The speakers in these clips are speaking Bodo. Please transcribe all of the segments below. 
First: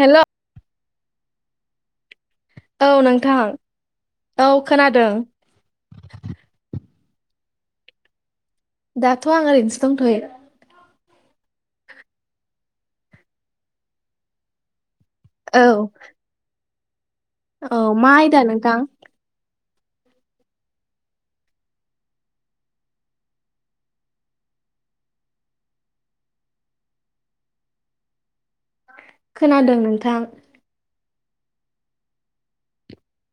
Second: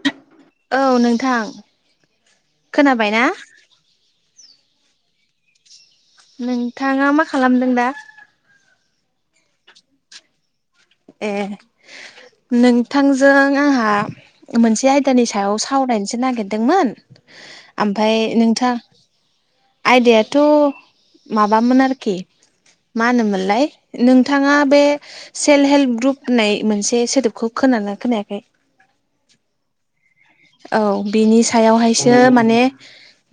हेल औ नोंथां औ खोनाबाय ना नोंथां औ खोनादों। नोंथाङा मा खालामदों दा? दाथ' आं ओरैनोसो दंथ'यो। ए नोंथांजों आंहा मोनसे आइ दानि सायाव औ सावरायनोसो नागिरदोंमोन औ मा ओमफ्राय आयदा नोंथां आयदायाथ' माबामोन आरोखि मा होनोमोनलाय नोंथाङा बे सेल्फ हेल्प ग्रुप होननाय मोनसे सोदोबखौ खोना खोनायाखै खोनादों नोंथां। औ बिनि सायावहायसो माने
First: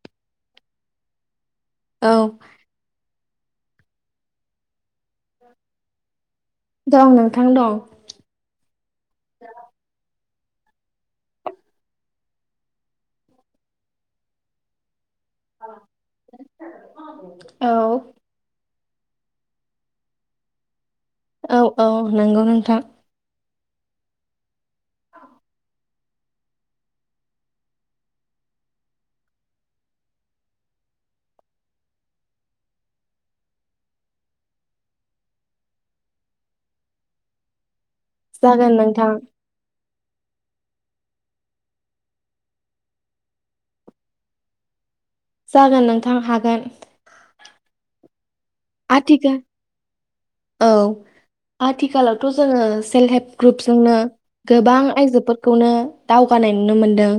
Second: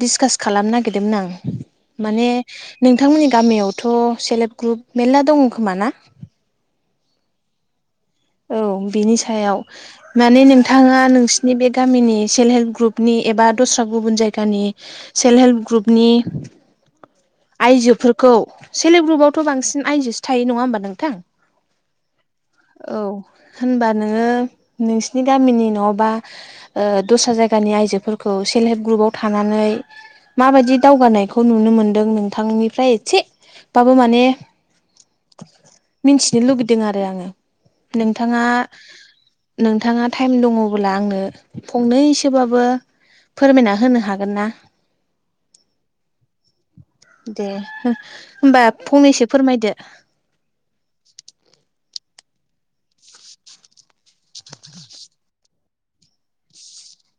डिसकास खालामनो नागिरदोंमोन आं औ माने नोंथांमोननि गामियावथ' सेल्फ हेल्प ग्रुप मेर्ला दङ खोमा ना? दं नोंथां दं। औ बिनि सायाव माने नोंथाङा नोंसिनि बे गामिनि सेल्फ हेल्प ग्रुपनि एबा दस्रा गुबुन जायगानि सेल्फ हेल्प ग्रुपनि औ आइजो खौ सेल्प हेल्प ग्रुपावथ' बांसिन आइजोसो थायो नङा ओमबा नोंथां? औ औ नंगौ नोंथां। औ होनबा नोङो नोंसिनि गामिनि न'बा दस्रा जायगानि आइजोफोरखौ सेल्फ हेल्प ग्रुपाव थानानै माबायदि दावगानायखौ नुनो मोनदों नोंथांनिफ्राय एसे बाबो माने मिथिनो लुबैदों आरो आङो नोंथाङा जागोन नोंथां नोंथाङा टाइम दङबोब्ला आंनो फंनैसोबाबो फोरमायना होनो हागोन ना? जागोन नोंथां हागोन दे होमबा आ फंनैसो थिक फोरमायदो औ आथिखालावथ' जोङो सेल्फ हेल्प ग्रुपजोंनो गोबां आइजोफोरखौनो दावगानाय नुनो मोनदों।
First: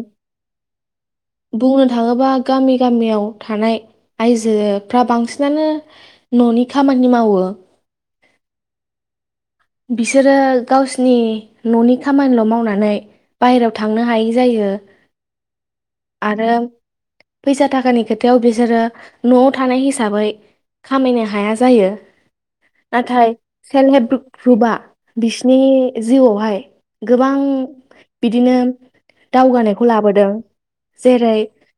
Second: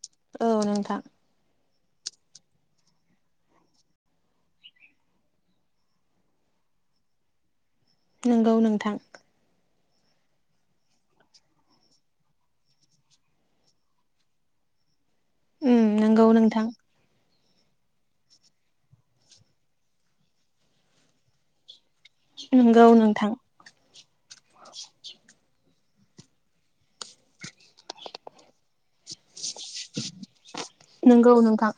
औ नोंथां। बुंनो थाङोबा गामि गामियाव थानाय आइजोफ्रा बांसिनानो न'नि खामानि मावो नोंगौ नोंथां। बिसोरो गावसिनि न'नि खामानिल' मावनानै बायेरायाव थांनो हायै जायो। उम नंगौ आरो नोंथां फैसा थाखानि खोथायाव बिसोरो न'आव थानाय हिसाबै खामायनो हाया जायो। नंगौ नोंथां नाथाय सेल्फ हेल्प ग्रुपआ बिसिनि जिउआवहाय गोबां बिदिनो दावगानायखौ लाबोदों। नंगौ जेरै नोंथां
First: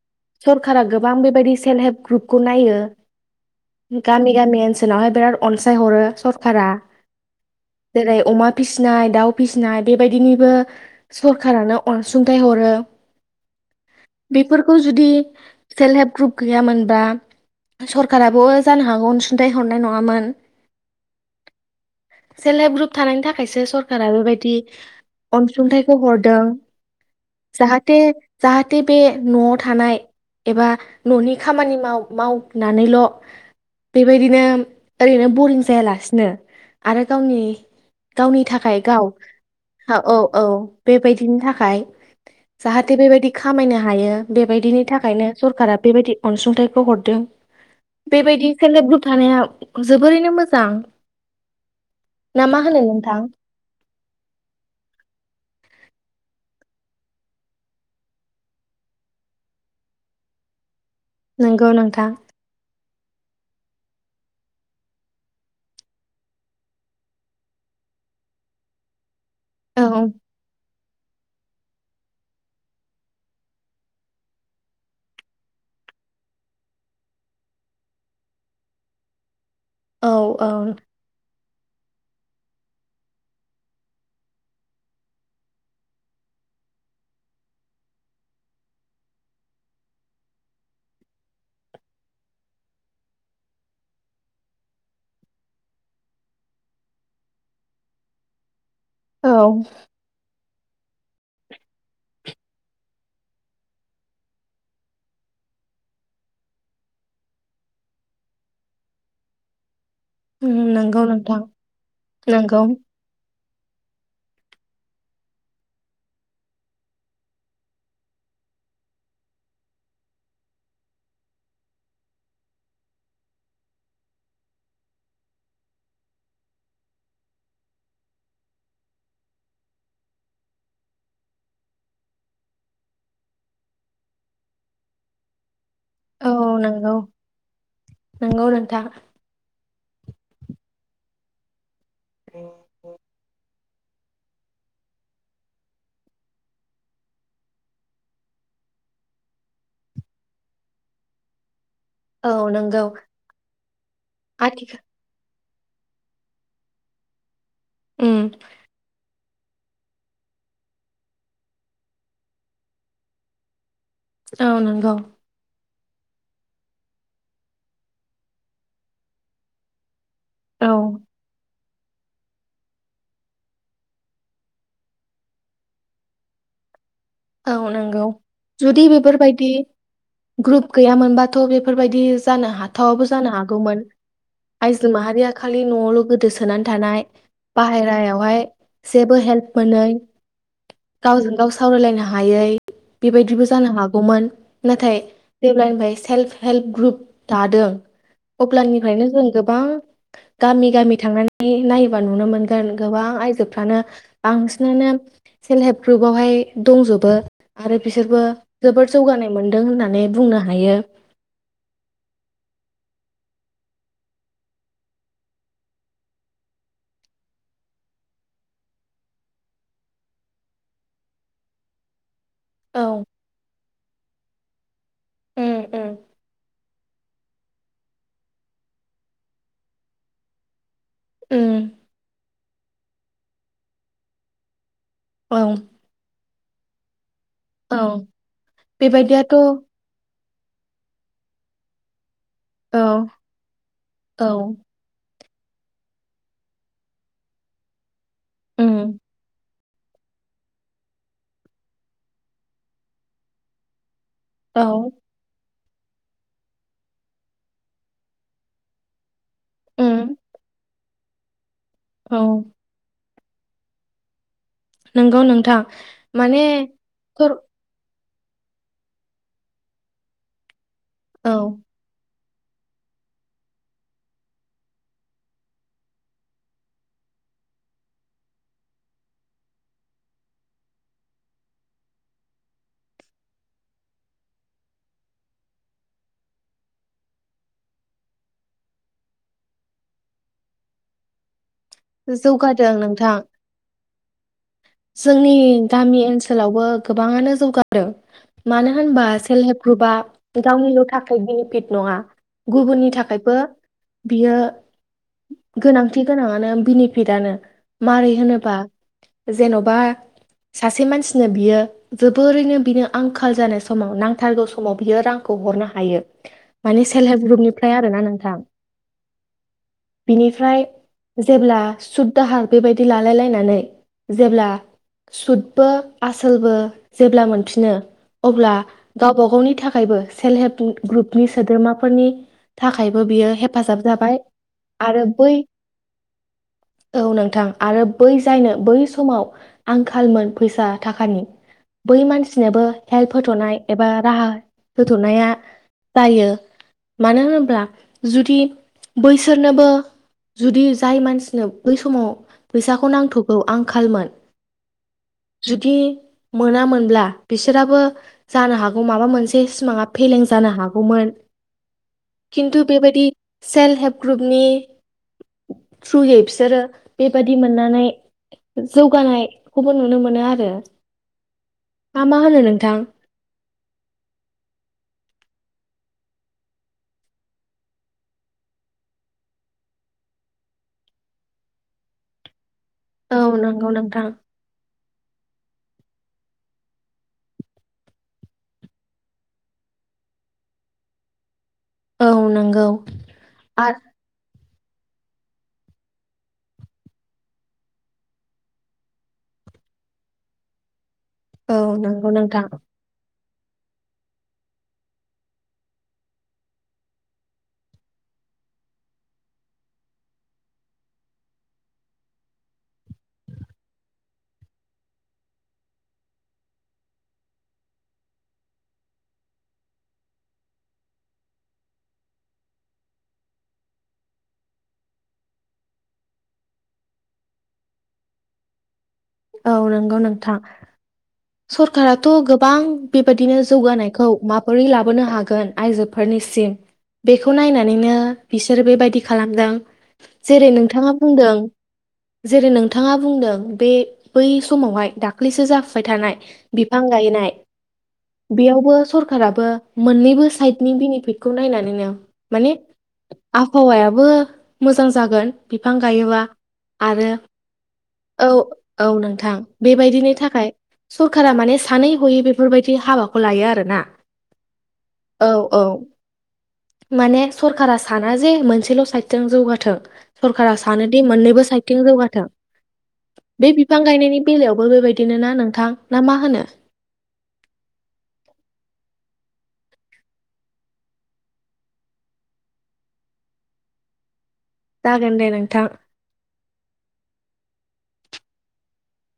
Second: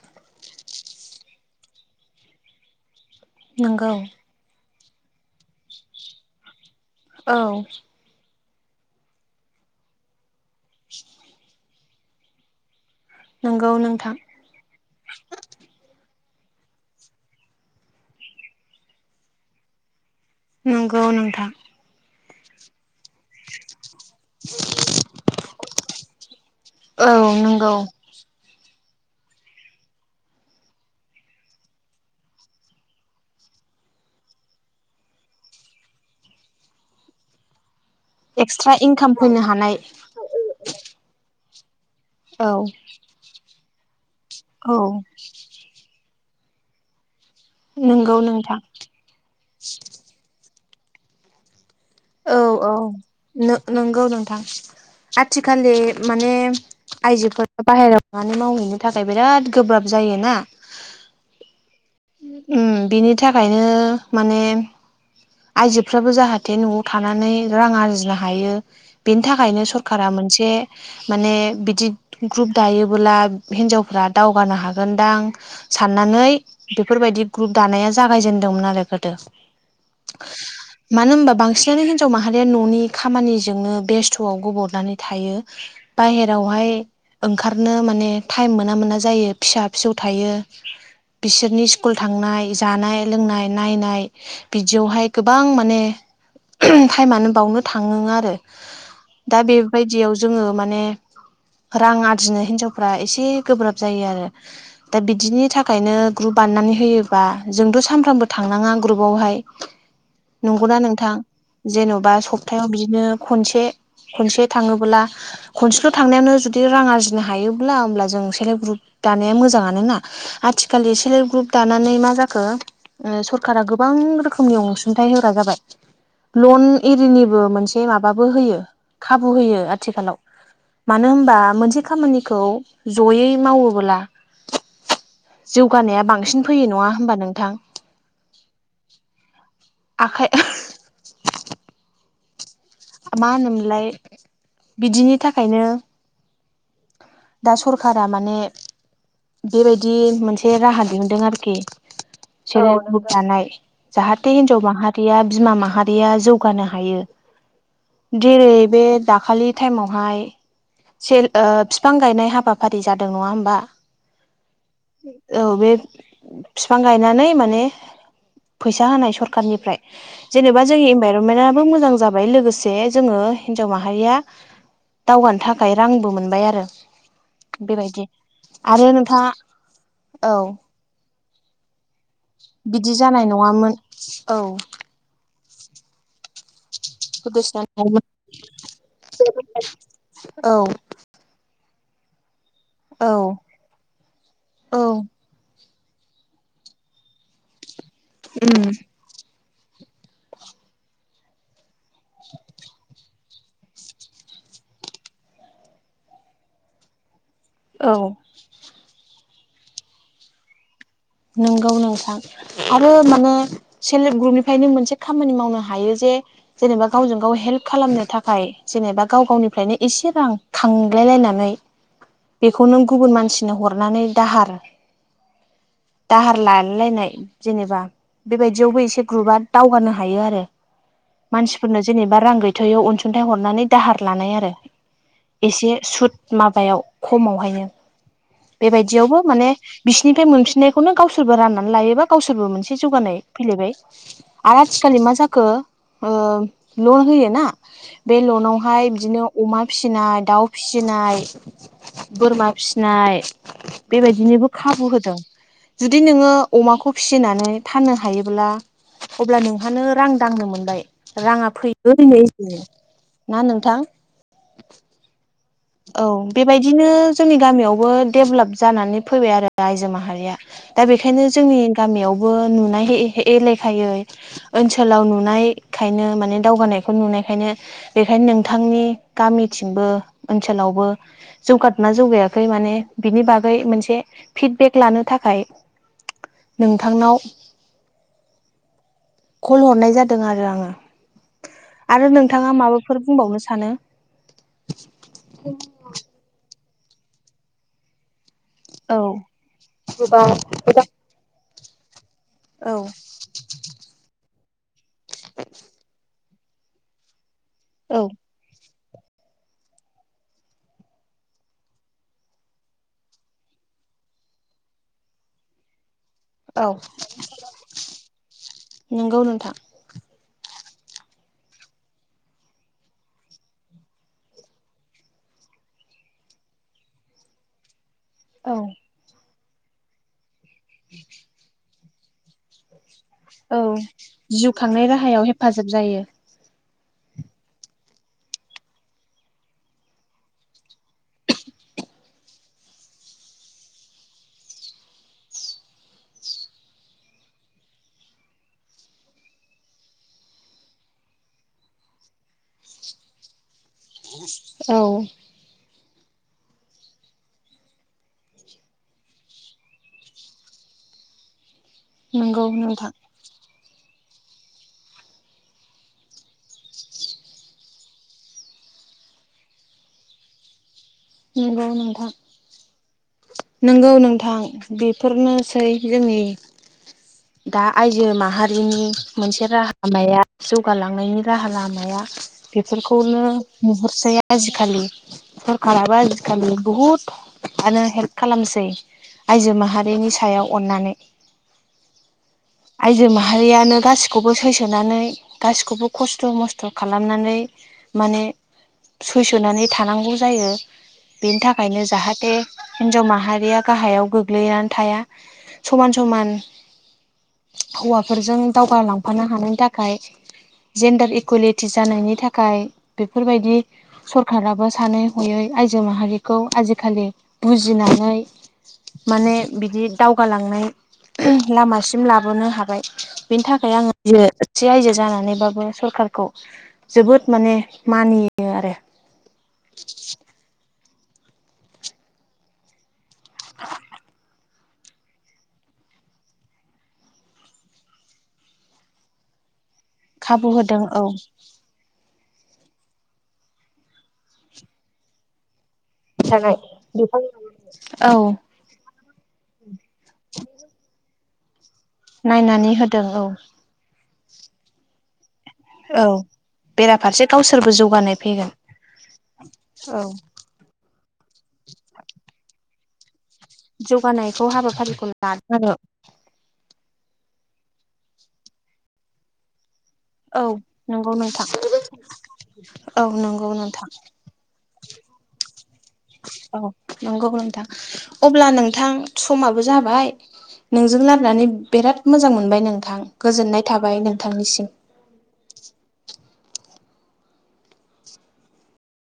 सरखारा गोबां बेबायदि सेल्फ हेल्प ग्रुपखौ नायो। नंगौ गामि गामि ओनसोलावहाय बिराद अनसायहरो सरखारा औ जेरै अमा फिसिनाय दाउ फिसिनाय बेबायदिनिबो सरखारानो अनसुंथाइ हरो। नोंगौ नोंथां। बेफोरखौ जुदि सेल्फ हेल्प ग्रुप गैयामोनबा सरखाराबो जानो हागौ अनसुंथाय हरनाय नङामोन। नंगौ नोंथां। सेल्प हेल्प ग्रुप थानायनि थाखायसो सर खारा बेबायदि अनसुंथाइखौ हरदों औ नंगौ जाहाते जाहाते बे न'आव थानाय एबा न'नि खामानि माव-मावनानैल' बेबायदिनो ओरैनो बरिं जायालासिनो आरो गावनि गावनि एक्सट्रा थाखाय गाव इनकाम फैनो हानाय औ औ बेबायदिनि थाखाय औ जाहाथे बेबायदि खामायनो हायो औ बेबायदिनि थाखायनो सरकारा बेबायदि अनसुंथाइखौ हरदों नंगौ बेबायदि नोंथां सेल्प हेल्प ग्रुप थानाया जोबोरैनो मोजां। औ ना मा औ होनो नोंथां? नो नोंगौ नोंथां आथिखालनि माने आइजोफोरा बाहेरायाव थांनानै मावहैनो थाखाय बिराद गोब्राब जायोना। नोंगौ नोंथां। ओम बिनि थाखायनो माने आयजोफ्राबो जाहाथे न'आव थानानै रां आरजिनो हायो बेनि थाखायनो औ सरखारा मोनसे माने बिदि ग्रुप दायोबोला हिनजावफ्रा दावगानो हागोनदां साननानै बेफोरबायदि ग्रुप दानाया जागायजेनदोंमोन आरो गोदो। औ औ मानो होनबा बांसिनानो हिन्जाव माहारिया न'नि खामानिजोंनो बेस्थ'आव गब'नानै थायो। बाहेरावहाय ओंखारनो माने टाइम मोना मोना जायो फिसा फिसौ थायो। बिसोरनि स्कुल थांनाय जानाय लोंनाय नायनाय बिदियावहाय गोबां माने टाइमानो बावनो थाङो आरो औ दा बेबायदियाव जोङो माने रां आरजिनो हिनजावफ्रा एसे गोब्राब जायो आरो। दा बिदिनि थाखायनो ग्रुप बाननानै होयोबा जोंथ' सानफ्रामबो थांनाङा ग्रुपावहाय उम नोंगौ नोंथां। जेन'बा नंगौ सप्तायाव बिदिनो खनसे खनसे थाङोब्ला खनसेल' थांनायावानो जुदि रां आरजिनो हायोब्ला होमब्ला जों सेल्प हेल्प ग्रुप दानाया मोजांआनोना। आथिखाललि सेल्फ हेल्प ग्रुप दानानै मा जाखो ओ सरकारा गोबां रोखोमनि अनसुंथाइ होग्रा जाबाय। लन एरिनिबो मोनसे माबाबो होयो खाबु होयो आथिखालाव। मानो होनबा मोनसे खामानिखौ जयै मावोबोला जौगानाया औ बांसिन फैयो नङा नोंगौ, होमबा नोंथां नोंगौ नोंथां। आखाइ औ मा होनोमोनलाय बिदिनि थाखायनो दा सरखारा माने बेबायदि मोनसे राहा दिहुनदों आरोखि। औ नंगौ [unintelligible] जानाय जाहाथे हिनजाव आथिखाल माहारि या बिमा माहारिया जौगानो हायो। उम जेरै बे दाखालि टाइमावहाय सेर ओ फिफां गायनाय हाबाफारि जादों नङा होमबा? औ नंगौ। औ बे फिफां गायनानै माने फैसा हानाय सरखारनिफ्राय जेनेबा औ जोंनि इनभाइरमेन्टआबो मोजां जाबाय लोगोसे जे जोङो हिनजाव माहारिया दावगानो थाखाय रांबो मोनबाय आरो। औ नंगौ बेबायदि जुदि आरो नोंथाङा बेफोरबायदि औ ग्रुप गैयामोनबाथ' बेफोरबायदि जानो बिदि हाथावाबो जानाय जानो नङामोन हागौमोन औ आ जों माहारिया खालि न'आवल' गोदोसो सोनानै थानाय गोदोसोनानै थायोमोन बाहेरायावहाय जेबो हेल्प मोनै औ गावजों गाव सावरायलायनो हायै औ बेबायदिबो जानो हागौमोन औ नाथाय जेब्लानिफ्राय सेल्फ हेल्प ग्रुप दादो अब्लानिफ्रायनो जों गोबां गामि गामि थांनानै नायोबा नुनो मोनगोन गोबां आयजोफ्रानो बांसिनानो सेल्फ हेल्प ग्रुपवहाय दंजोबो आरो औ बिसोरबो जोबोद जौगानाय मोनदों होननानै बुंनो हायो। नंगौ नोंथां। आरो माने सेल्फ हेल्प ग्रुपनिफ्रायनो मोनसे खामानि मावनो हायो जे जेनेबा गावजों गाव हेल्प खालामनो थाखाय जेनेबा गाव गावनिफ्रायनो एसे रां खांलायलायनानै बेखौ नों औ गुबुन मानसिनो हरनानै दाहार उम उम। दाहार लालायलायनाय जेनेबा बेबायदियावबो एसे ग्रुपा दावगानो हायो आरो। उम मानसिफोरनो जेनेबा रां गैथयियाव अनसुंथाइ हरनानै दाहार लानाय आरो। औ एसे सुद माबायाव खमावहायनो औ बेबायदियावबो बेबायदियाथ' माने बिसिरनिफ्राय मोनफिननायखौनो गावसोरबो राननानै लायोबा गावसोरबो मोनसे औ जौगानाय फैलायबाय औ आ थिखालि मा जाखो ओ लन होयोना बे लनावहाय उम बिदिनो अमा फिसिनाय दाउ फिसिनाय बोरमा फिसिनाय बेबायदिनोबो औ खाबु होदों जुदि नोङो अमाखौ फिसिनानै फाननो हायोब्ला अब्ला नोंहानो रां उम दांनो मोनबाय राङा फैबो दिनै औ ना नोंथां? नोंगौ नोंथां। औ माने बेबायदिनो थर जोंनि गामियावबो डेभलाप जानानै फैबाय आरो आइजो माहारिया। दा बेखायनो औ जोंनि गामियावबो नुनायहै एलेखायै ओनसोलाव नुनायखायनो माने दावगानायखौ नुनायखायनो बेखायनो नोंथांनि गामिथिंबो ओनसोलावबो जौगादोंना जौगायाखै माने बिनि बागै मोनसे फिडबेक लानो थाखाय नोंथांनाव कल हरनाय जादों आरो आङो आरो नोंथाङा जौगादों माबाफोर नोंथां बुंबावनो सानो जोंनि गामि ओनसोलावबो गोबाङानो जौगानाय आरो मानो औ होनबा सेल्फ हेल्प ग्रुपआ गोबां गावनिल' थाखाय बेनिफिट नङा औ गुबुननि थाखायबो बियो गोनांथि गोनाङानो बेनिफिटआनो औ मारै होनोबा जेन'बा सासे मानसिनो बियो जोबोरैनो बिनि आंखाल जानाय समाव नांथारगौ समाव बियो रांखौ हरनो हायो। औ माने सेल्फ हेल्प ग्रुपनिफ्राय आरोना नोंथां नंगौ नोंथां बिनिफ्राय जेब्ला सुद दाहार बेबायदि लालाय लायनानै जेब्ला सुतबो आसोलबो जेब्ला मोनफिनो अब्ला औ गावबा गावनि थाखायबो सेल्फ हेल्प ग्रुपनि सोद्रोमाफोरनि थाखायबो बियो हेफाजाब जाबाय आरो बै जोब जायो औ नोंथां आरो बै जायनो बै समाव आंखालमोन फैसा थाखानि बै मानसिनोबो हेल्प होथ'नाय एबा राहा होथ'नाया जायो मानो होनोब्ला जुदि बैसोरनोबो जुदि जाय मानसिनो बै समाव फैसाखौ नांथ'गौ आंखालमोन औ जुदि मोनामोनब्ला बिसोराबो जानो हागौ माबा मोनसे सिमाङा फेलें जानो हागौमोन। नंगौ खिन्थु नोंथां बेबायदि सेल्फ हेल्प ग्रुपनि। थ्रुयै बिसोरो बेबायदि मोननानै जौगानायखौबो नुनो मोनो आरो नंगौ मा नोंथां। मा होनो नोंथां नंगौ नोंथां बेफोरनोसै जोंनि दा आइजो माहारिनि मोनसे राहालामाया जौगालांनायनि राहा लामाया औ बेफोरखौनो नंगौ नोंथां नुहुरसै आजिखालि सरखारा माम [unintelligible] बुहुतानो हेल्प खालामसै आइजो माहारिनि सायाव अननानै औ नंगौ आइजो माहारियानो आरो गासैबो खौबो सैसोनानै गासिखौबो खस्थ' मस्थ' खालामनानै माने सैसोनानै थानांगौ जायो बेनि औ थाखायनो नंगौ जाहाथे नोंथां हिनजाव माहारिया गाहायाव गोग्लैनानै थाया समान समान हौवाफोरजों दावगालांफानो हानायनि थाखाय जेन्डार इकुवेलिटि जानायनि थाखाय बेफोरबायदि सरखाराबो सानै हयै आयजो माहारिखौ आजिखालि बुजिनानै माने बिदि दावगालांनाय लामासिम लाबोनो हाबाय। बेनि थाखाय आङो एसे आइजो जानानैबाबो सरखारखौ जोबोद माने मानियो आरो। औ नंगौ नोंथां। सरखाराथ' गोबां बेबायदिनो जौगानायखौ माबोरै लाबोनो हागोन आइजोफोरनिसिम बेखौ नायनानैनो बिसोरो बेबायदि खालामदों। खाबु जेरै होदों नोंथाङा औ बुंदों जेरै नोंथाङा बुंदों बे बै समावहाय दाख्लैसो जाफुबाय थानाय बिफां गायनाय औ बेयावबो सर राबो मोननैबो साइडनि बेनिफिटखौ नायनानैनो माने नायनानै होदों औ हौवायाबो मोजां जागोन बिफां औ गायोबा। आरो बेराफारसे गावसोरबो जौगानाय औ फैगोन औ नोंथां औ बेबायदिनि थाखाय सरकारा माने सानै हयै बेफोरबायदि हाबाखौ खौ लायो आरोना जौगानायखौ हाबाफारिखौ औ लादों औ। आरो माने सरकारा साना जे मोनसेल' साइदजों जौगाथों औ सरकारा सानो दि नंगौ मोननैबो नोंथां साइडथिं जौगाथों औ बे नंगौ बिफां नोंथां गायनायनि बेलायावबो बेबायदिनो ना नोंथां? ना मा होनो औ नंगौ नोंथां अब्ला नोंथां समाबो जाबाय नोंजों नारनानै बिराद मोजां मोनबाय नोंथां गोजोननाय थाबाय नोंथांनिसिम। जागोन दे नोंथां।